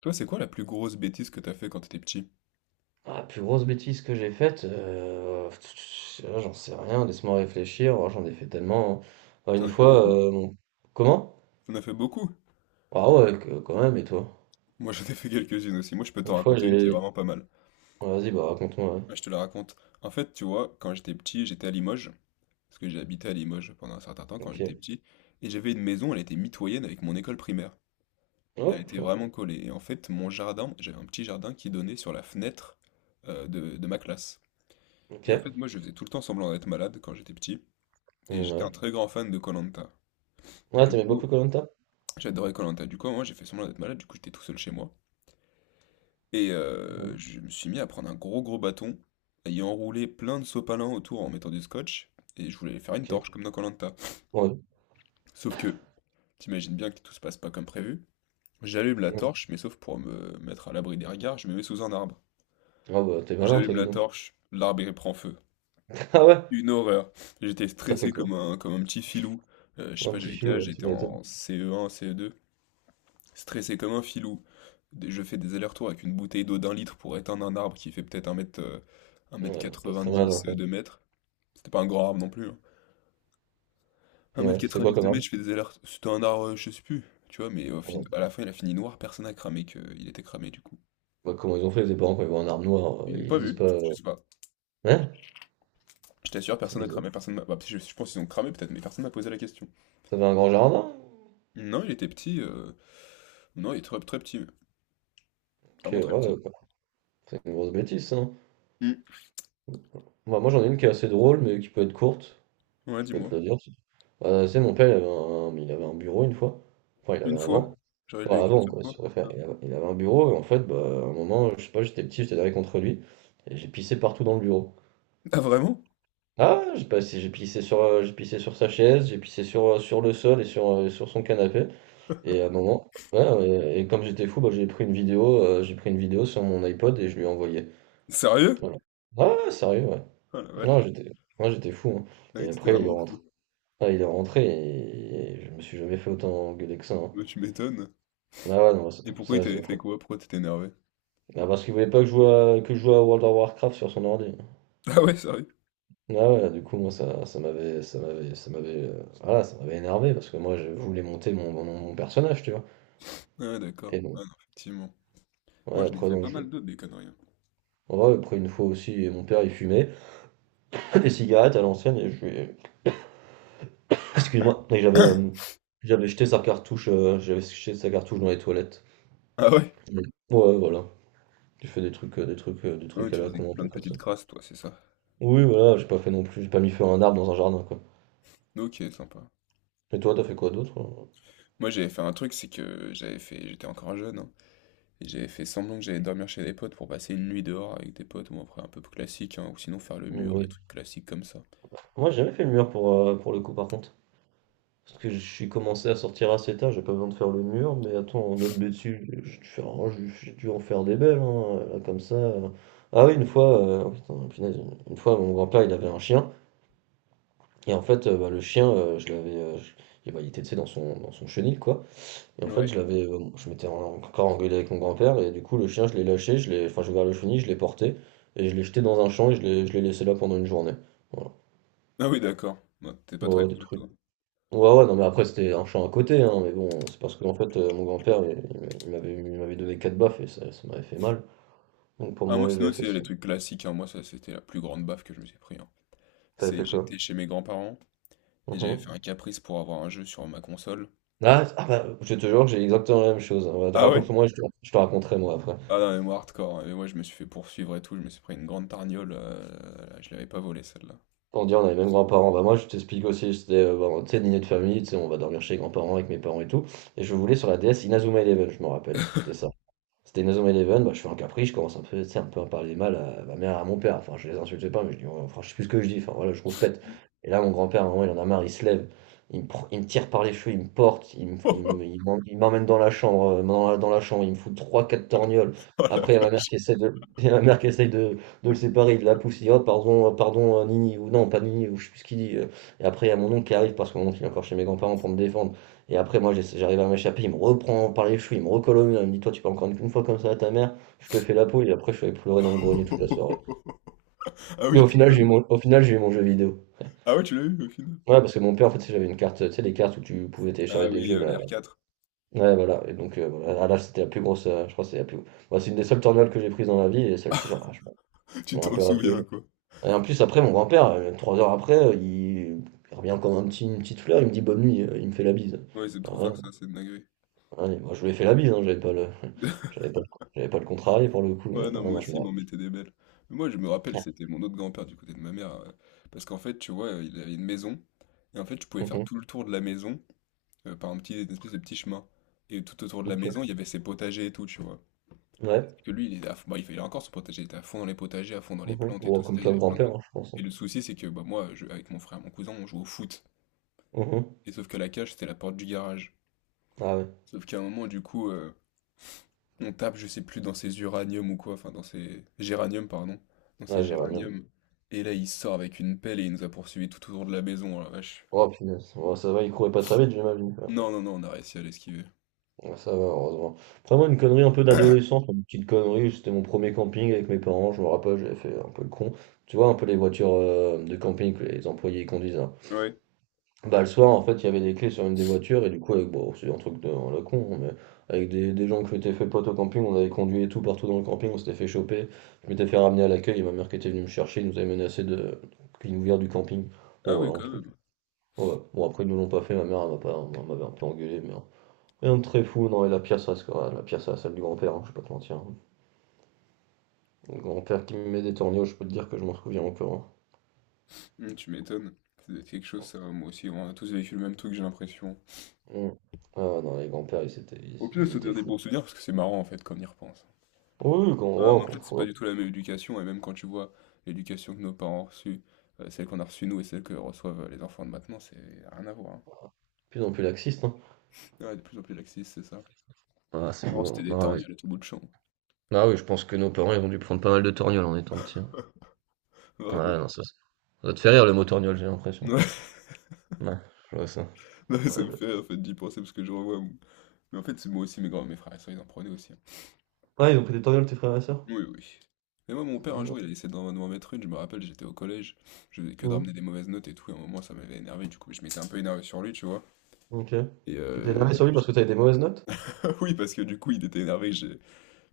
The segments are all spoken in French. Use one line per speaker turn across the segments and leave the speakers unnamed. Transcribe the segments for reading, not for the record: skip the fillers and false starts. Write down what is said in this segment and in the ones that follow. Toi, c'est quoi la plus grosse bêtise que t'as fait quand t'étais petit?
Ah, plus grosse bêtise que j'ai faite, là, j'en sais rien, laisse-moi réfléchir. Oh, j'en ai fait tellement, hein. Bah,
T'en
une
as fait
fois,
beaucoup?
mon comment?
T'en as fait beaucoup?
Ah ouais, que quand même, et toi?
Moi, j'en ai fait quelques-unes aussi. Moi, je peux t'en
Une fois,
raconter une qui est
j'ai
vraiment pas mal.
Ouais, vas-y, bah, raconte-moi, ouais.
Bah, je te la raconte. En fait, tu vois, quand j'étais petit, j'étais à Limoges, parce que j'ai habité à Limoges pendant un certain temps quand j'étais
OK.
petit, et j'avais une maison, elle était mitoyenne avec mon école primaire. Elle
Ouais,
était vraiment collée. Et en fait, mon jardin, j'avais un petit jardin qui donnait sur la fenêtre de ma classe. Et en
OK.
fait, moi, je faisais tout le temps semblant d'être malade quand j'étais petit, et
Mmh,
j'étais un
ouais.
très grand fan de koh.
Ouais,
Du
tu
coup,
beaucoup koh.
j'adorais koh Lanta. Du coup, moi, j'ai fait semblant d'être malade. Du coup, j'étais tout seul chez moi. Et
Mmh.
je me suis mis à prendre un gros gros bâton, à y enrouler plein de sopalins autour en mettant du scotch. Et je voulais faire une
OK.
torche comme dans koh Lanta.
Ouais.
Sauf que, t'imagines bien que tout se passe pas comme prévu. J'allume la
Mmh.
torche, mais sauf pour me mettre à l'abri des regards, je me mets sous un arbre.
Ah bah, t'es malin, toi,
J'allume
dis
la
donc.
torche, l'arbre il prend feu.
Ah ouais?
Une horreur. J'étais
T'as fait
stressé
quoi?
comme un petit filou. Je sais
Un
pas,
petit
j'avais
fût,
quel âge,
ouais, tu
j'étais
m'étonnes.
en CE1, CE2. Stressé comme un filou, je fais des allers-retours avec une bouteille d'eau d'un litre pour éteindre un arbre qui fait peut-être un mètre,
Ouais, pas très mal, en
1m90,
fait.
2 mètres. C'était pas un grand arbre non plus, hein. un mètre
Ouais, c'était quoi
quatre-vingt-dix
comme
2
arme?
mètres, je fais des allers-retours. C'était un arbre, je sais plus, tu vois, mais
Ouais.
à la fin, il a fini noir, personne n'a cramé qu'il était cramé du coup.
Bah, comment ils ont fait, les parents, quand ils voient un arme noire,
Ils n'ont
ils se
pas
disent
vu,
pas,
je
heu,
sais pas.
hein?
Je t'assure,
C'est
personne n'a
bizarre.
cramé, personne m'a... bah, je pense qu'ils ont cramé peut-être, mais personne m'a posé la question.
T'avais un grand jardin?
Non, il était petit, non, il est très, très petit,
Ok,
vraiment
ouais,
très petit.
ouais, quoi. C'est une grosse bêtise, ça, hein.
Hmm.
Moi, j'en ai une qui est assez drôle, mais qui peut être courte.
Ouais,
Je peux te
dis-moi.
la dire si tu- Bah, tu sais, mon père, il avait un bureau une fois. Enfin, il avait
Une
un
fois?
vent.
J'aurais eu
Enfin,
une
avant,
seule
quoi, si
fois.
tu préfères.
Ah.
Il avait un bureau, et en fait, bah, à un moment, je sais pas, j'étais petit, j'étais derrière contre lui, et j'ai pissé partout dans le bureau.
Ah, vraiment?
Ah, j'ai passé, j'ai pissé sur sa chaise, j'ai pissé sur, sur le sol et sur, sur son canapé. Et à un moment, ouais, ouais, et, comme j'étais fou, bah, j'ai pris une vidéo, j'ai pris une vidéo sur mon iPod et je lui ai envoyé.
Sérieux?
Ouais, ouais, sérieux, ouais.
Ah la
Non,
vache.
j'étais, moi j'étais fou, hein.
Ah oui,
Et
t'étais
après, il est
vraiment.
rentré. Ah, il est rentré et je me suis jamais fait autant engueuler que ça, hein.
Bah, tu m'étonnes.
Ah ouais, non, ça,
Et pourquoi il
ça, j'ai
t'avait
après.
fait quoi? Pourquoi t'étais énervé?
Ah, parce qu'il voulait pas que que je joue à World of Warcraft sur son ordi.
Ah ouais, sérieux?
Ah ouais, du coup, moi, ça m'avait, voilà, ça m'avait énervé parce que moi, je voulais monter mon personnage, tu vois.
Ah ouais, d'accord.
Et
Ah
non,
non, effectivement.
ouais,
Moi, j'en ai
après,
fait
non
pas
je.
mal d'autres, des conneries, hein.
Ouais, après, une fois aussi, mon père, il fumait des cigarettes à l'ancienne et je lui ai, Ah, excuse-moi, mais j'avais j'avais jeté sa cartouche, j'avais jeté sa cartouche dans les toilettes.
Ah ouais?
Mm. Ouais, voilà. J'ai fait des trucs, des
Ah ouais,
trucs à
tu
la
faisais
con, un
plein
peu
de
comme ça.
petites crasses, toi, c'est ça.
Oui, voilà, j'ai pas fait non plus, j'ai pas mis feu à un arbre dans un jardin, quoi.
Ok, sympa.
Et toi, t'as fait quoi d'autre, euh?
Moi, j'avais fait un truc, c'est que j'avais fait. J'étais encore jeune, hein, et j'avais fait semblant que j'allais dormir chez des potes pour passer une nuit dehors avec des potes, ou après un peu classique, hein, ou sinon faire le mur, des
Oui.
trucs classiques comme ça.
Moi, j'ai jamais fait le mur pour le coup, par contre. Parce que je suis commencé à sortir assez tard, j'ai pas besoin de faire le mur, mais attends, en autre bêtise, j'ai dû faire- oh, j'ai dû en faire des belles, hein, là, comme ça, euh. Ah oui, une fois, oh, putain, punaise, une fois, mon grand-père, il avait un chien. Et en fait, bah, le chien, je l'avais, j, et bah, il était, tu sais, dans son chenil, quoi, et en fait,
Ouais.
je l'avais, je m'étais en encore engueulé avec mon grand-père et du coup, le chien, je l'ai lâché, je l'ai, enfin, j'ai ouvert le chenil, je l'ai porté et je l'ai jeté dans un champ et je l'ai laissé là pendant une journée. Voilà.
Ah oui, d'accord. Non, t'es pas
Ouais,
très
ouais, des
cool,
trucs,
toi.
ouais, ouais, non, mais après, c'était un champ à côté, hein, mais bon, c'est parce que en fait, mon grand-père, il m'avait, il m'avait donné 4 baffes et ça m'avait fait mal donc pour
Ah, moi,
mourir,
sinon,
j'avais fait
tu les
ça.
trucs classiques, hein, moi, ça, c'était la plus grande baffe que je me suis pris, hein.
T'avais
C'est,
fait
j'étais
quoi?
chez mes grands-parents et j'avais fait
Mmh.
un caprice pour avoir un jeu sur ma console.
Ah ah bah, je te jure, que j'ai exactement la même chose. Ouais,
Ah ouais?
raconte-moi, je te raconterai moi après.
Ah non, mais moi hardcore, hein. Et moi, je me suis fait poursuivre et tout. Je me suis pris une grande tarniole, là, je l'avais pas volée celle-là.
On dit on a les mêmes grands-parents. Bah moi je t'explique aussi, c'était bon, tu sais, dîner de famille, tu sais, on va dormir chez les grands-parents avec mes parents et tout. Et je voulais sur la DS Inazuma Eleven, je me rappelle. C'était ça. C'était Inazuma Eleven, bah, je fais un caprice, je commence un peu, tu sais, un peu à parler mal à ma mère et à mon père. Enfin, je les insultais pas, mais je dis, oh, enfin, je sais plus ce que je dis, enfin voilà, je rouspète. Et là, mon grand-père, à un moment, il en a marre, il se lève, il me, pr- il me tire par les cheveux, il me porte, il me- il me-
Oh.
il m'en- il m'emmène dans la chambre, il me fout 3, 4 torgnoles.
Oh la
Après, il y a ma mère
vache.
qui essaie de, il y a ma mère qui essaie de le séparer, il la pousse, il dit, oh, pardon, pardon, Nini, ou non, pas Nini, ou je sais plus ce qu'il dit, euh. Et après, il y a mon oncle qui arrive, parce que mon oncle, il est encore chez mes grands-parents pour me défendre. Et après, moi, j'essa- j'arrive à m'échapper, il me reprend par les cheveux, il me recolle au mur, il me dit, toi, tu peux encore une fois comme ça à ta mère, je te fais la peau, et après, je suis allé pleurer dans le grenier toute la soirée.
Ah
Mais
oui,
au
quand
final, j'ai eu
même.
mon, au final, j'ai eu mon jeu vidéo.
Ah ouais, tu l'as eu au final?
Ouais, parce que mon père, en fait, tu sais, j'avais une carte, tu sais, les cartes où tu pouvais
Ah
télécharger des
oui,
jeux,
la
là.
r 4.
Ouais, voilà. Et donc, voilà. Ah, là, c'était la plus grosse, je crois, que c'est la plus. Moi, c'est une des seules tornades que j'ai prises dans ma vie, et celle-ci, genre, ah, je
Tu
m'en
t'en
rappellerai tous les
souviens,
jours.
quoi.
Et en plus, après, mon grand-père, 3 heures après, il revient comme un petit, une petite fleur, il me dit bonne nuit, il me fait la bise.
Ouais, ils aiment trop faire
Alors,
ça, c'est une dinguerie.
ouais, moi, je lui ai fait la bise, hein, j'avais pas le j'avais pas le, j'avais pas le contrarié pour le coup,
Ouais,
mais ah
non, moi
non, je
aussi,
me
ils
rappelle.
m'en mettaient des belles. Mais moi, je me rappelle,
Ah.
c'était mon autre grand-père du côté de ma mère, parce qu'en fait, tu vois, il avait une maison. Et en fait, tu pouvais faire
Mhm,
tout le tour de la maison, par un petit, une espèce de petit chemin. Et tout autour de la
OK.
maison, il y avait ses potagers et tout, tu vois.
Ouais.
Parce que lui, il est à fond- bah, il a encore son potager, il était à fond dans les potagers, à fond dans les
Mhm.
plantes et
Bon,
tout,
comme
c'est-à-dire, il y
plein de
avait plein de plantes.
grimpeurs, hein, je pense,
Et
hein.
le souci, c'est que bah, avec mon frère et mon cousin, on joue au foot.
Mhm.
Et sauf que la cage, c'était la porte du garage.
Ah ouais.
Sauf qu'à un moment, du coup, on tape, je sais plus, dans ses uraniums ou quoi, enfin, dans ses géraniums, pardon. Dans ses
Ah j'aurais bien.
géraniums. Et là, il sort avec une pelle et il nous a poursuivis tout autour de la maison, oh la vache.
Oh punaise. Ouais, ça va, il courait pas très vite, j'imagine, quoi.
Non, non, non, on a réussi à l'esquiver.
Ouais, ça va, heureusement. Après, moi, une connerie un peu d'adolescence, une petite connerie, c'était mon premier camping avec mes parents, je me rappelle, j'avais fait un peu le con. Tu vois, un peu les voitures de camping que les employés conduisent, hein.
Ouais.
Bah, le soir, en fait, il y avait des clés sur une des voitures, et du coup, avec, bon, c'est un truc de à la con, hein, mais avec des gens que j'étais fait pote au camping, on avait conduit et tout partout dans le camping, on s'était fait choper. Je m'étais fait ramener à l'accueil, et ma mère qui était venue me chercher, ils nous avait menacé de qu'ils nous virent du camping. Bon,
Ah oui,
voilà, un
quand
truc.
même.
Ouais. Bon, après, ils nous l'ont pas fait, ma mère, elle m'a pas, elle m'avait un peu engueulé, mais, hein. Rien de très fou, non, et la pièce reste, quoi la pièce à la salle du grand-père, hein, je vais pas te mentir, hein. Le grand-père qui me met des tornios, je peux te dire que je m'en souviens encore,
Mmh, tu m'étonnes. Ça doit être quelque chose, ça. Moi aussi, on a tous vécu le même truc, j'ai l'impression.
hein. Mm. Ah, non, les grands-pères, ils étaient,
Au
ils,
pire,
ils
ça
étaient
devient des
fous.
bons souvenirs parce que c'est marrant en fait quand on y repense.
Oui,
Ah, mais en fait, c'est
quand-
pas
ouais, de
du tout la même éducation, et même quand tu vois l'éducation que nos parents ont reçue, celle qu'on a reçue nous et celle que reçoivent les enfants de maintenant, c'est rien à voir, hein.
plus en plus laxiste.
Ouais, de plus en plus laxiste, c'est ça.
Ah, c'est
Avant, c'était
beau.
des
Ah oui.
torgnoles à tout bout de champ.
Ah oui, je pense que nos parents, ils ont dû prendre pas mal de torgnoles en étant petits, hein.
Vraiment.
Ouais, non, ça doit te faire rire le mot torgnole, j'ai l'impression.
Ouais,
Ouais, je vois ça.
non, ça
Ouais.
me fait rire en fait d'y penser parce que je revois mon... Mais en fait, c'est moi aussi, mes grands, mes frères et sœurs, ils en prenaient aussi, hein.
Ouais, ils ont pris des torgnoles, tes frères et sœurs?
Oui, oui. Mais moi, mon père, un
Mhm.
jour, il a essayé de m'en mettre une. Je me rappelle, j'étais au collège. Je faisais que de
Mhm.
ramener des mauvaises notes et tout. Et à un moment, ça m'avait énervé. Du coup, je m'étais un peu énervé sur lui, tu vois.
Ok.
Et
Tu t'es énervé sur lui parce que t'avais des mauvaises notes?
ah oui, parce que du coup, il était énervé.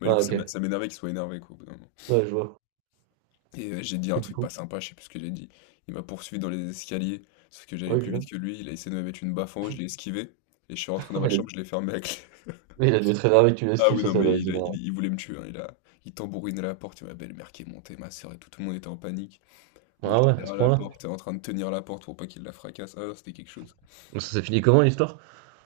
Bah, du coup,
Ah, ok.
ça m'énervait qu'il soit énervé, quoi, au bout d'un moment.
Ouais, je vois.
Et j'ai dit un
Et du
truc
coup?
pas sympa, je sais plus ce que j'ai dit. Il m'a poursuivi dans les escaliers. Sauf que j'allais
Oui,
plus
putain.
vite que lui. Il a essayé de me mettre une baffe en haut. Je l'ai esquivé. Et je suis rentré dans
Il
ma chambre,
a,
je l'ai fermé à clé.
mais il a dû être énervé que tu
Ah
l'esquives,
oui,
ça,
non,
ça
mais
doit les énerver.
il voulait me tuer, hein. Il tambourinait la porte. Il m'a belle-mère qui est montée, ma soeur et tout. Tout le monde était en panique. Moi,
Ah
j'étais
ouais, à ce
derrière la
point-là.
porte, en train de tenir la porte pour pas qu'il la fracasse. Ah, c'était quelque chose.
Donc ça s'est fini comment l'histoire?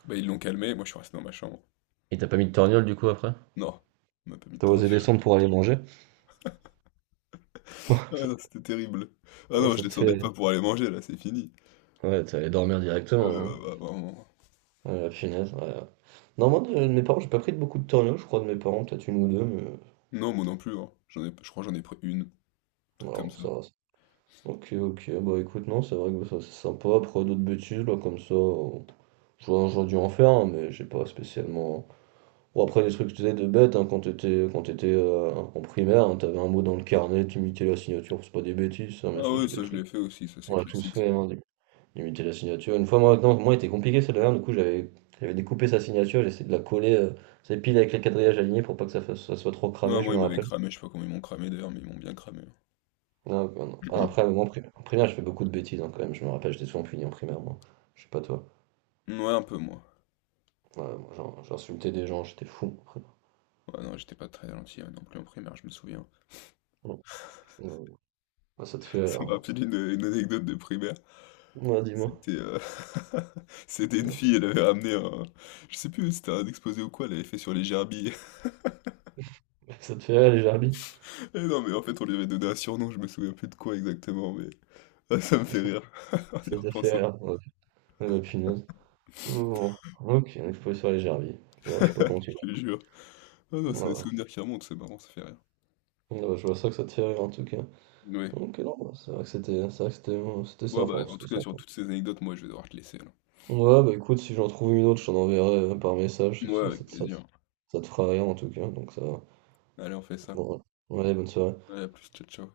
Bah, ils l'ont calmé, moi, je suis resté dans ma chambre.
Il t'a pas mis de torgnole du coup après?
Non, on m'a pas mis de
T'as
temps.
osé descendre pour aller manger? Bon,
Ah
ça,
non, c'était terrible. Ah
ah,
non,
ça
je
te
descendais
fait.
pas pour aller manger, là, c'est fini.
Ouais, t'es allé dormir directement, là, hein.
Bah, vraiment.
Ah la punaise, ouais, ouais. Non, moi, de mes parents, j'ai pas pris de beaucoup de tornados, je crois, de mes parents, peut-être une ou deux, mais
Non, moi non plus, hein. J'en ai, je crois que j'en ai pris une, un truc comme
non,
ça.
ça va. Ok, ok, bah écoute, non, c'est vrai que bah, ça, c'est sympa. Après, d'autres bêtises, là, comme ça, j'aurais dû en faire, hein, mais j'ai pas spécialement... Bon, après, des trucs, que tu sais, de bêtes, hein, quand t'étais en primaire, hein, t'avais un mot dans le carnet, t'imitais la signature, c'est pas des bêtises, ça, mais
Ah
ça,
oui,
c'est des
ça, je
trucs...
l'ai fait aussi, ça, c'est
On l'a tous
classique, ça.
fait, hein, limiter la signature. Une fois, moi, non, moi, était compliqué celle dernière, du coup, j'avais découpé sa signature, j'essayais de la coller, c'est pile avec les quadrillages alignés pour pas que ça, fasse- ça soit trop
Non,
cramé, je
moi,
me
ils m'avaient
rappelle.
cramé, je sais pas comment ils m'ont cramé, d'ailleurs, mais ils m'ont bien cramé, hein.
Non, non, non. Ah, après, moi, en pri- en primaire, je fais beaucoup de bêtises hein, quand même, je me rappelle, j'étais souvent puni en primaire, moi. Je sais pas toi.
Ouais, un peu, moi.
Ouais, moi, j'en- j'insultais des gens, j'étais fou en primaire.
Ouais, non, j'étais pas très gentil hein, non plus en primaire, je me souviens.
Non, non, ah, ça te fait
Ça
rire,
me
hein.
rappelle une anecdote de primaire.
Ouais, dis-moi.
C'était c'était une
Non, ça,
fille, elle avait ramené un... Je sais plus, c'était un exposé ou quoi, elle avait fait sur les gerbilles.
ça te fait rire, les gerbilles?
Et non, mais en fait, on lui avait donné un surnom, je me souviens plus de quoi exactement, mais... Ah, ça me fait rire, en y
Ça te fait
repensant.
rire. Ok. Ouais. Ah, bah, punaise. Oh, ok, il faut sur les gerbilles. Ouais, je sais pas comment tu l'as.
Je te jure. Ah non, c'est des
Voilà.
souvenirs qui remontent, c'est marrant, ça fait rire.
Ouais, je vois ça que ça te fait rire en tout cas.
Ouais.
Ok, non, bah, c'est vrai que c'était, c'est vrai que c'était c'était
Ouais, bah,
sympa,
en tout
c'était
cas, sur
sympa.
toutes ces anecdotes, moi, je vais devoir te laisser, là.
Ouais, bah écoute, si j'en trouve une autre, je t'en enverrai par message,
Ouais,
si ça,
avec
te ça-
plaisir.
ça te fera rien en tout cas, donc ça va.
Allez, on fait ça.
Bon, ouais. Ouais, bonne soirée.
Allez, à plus, ciao, ciao.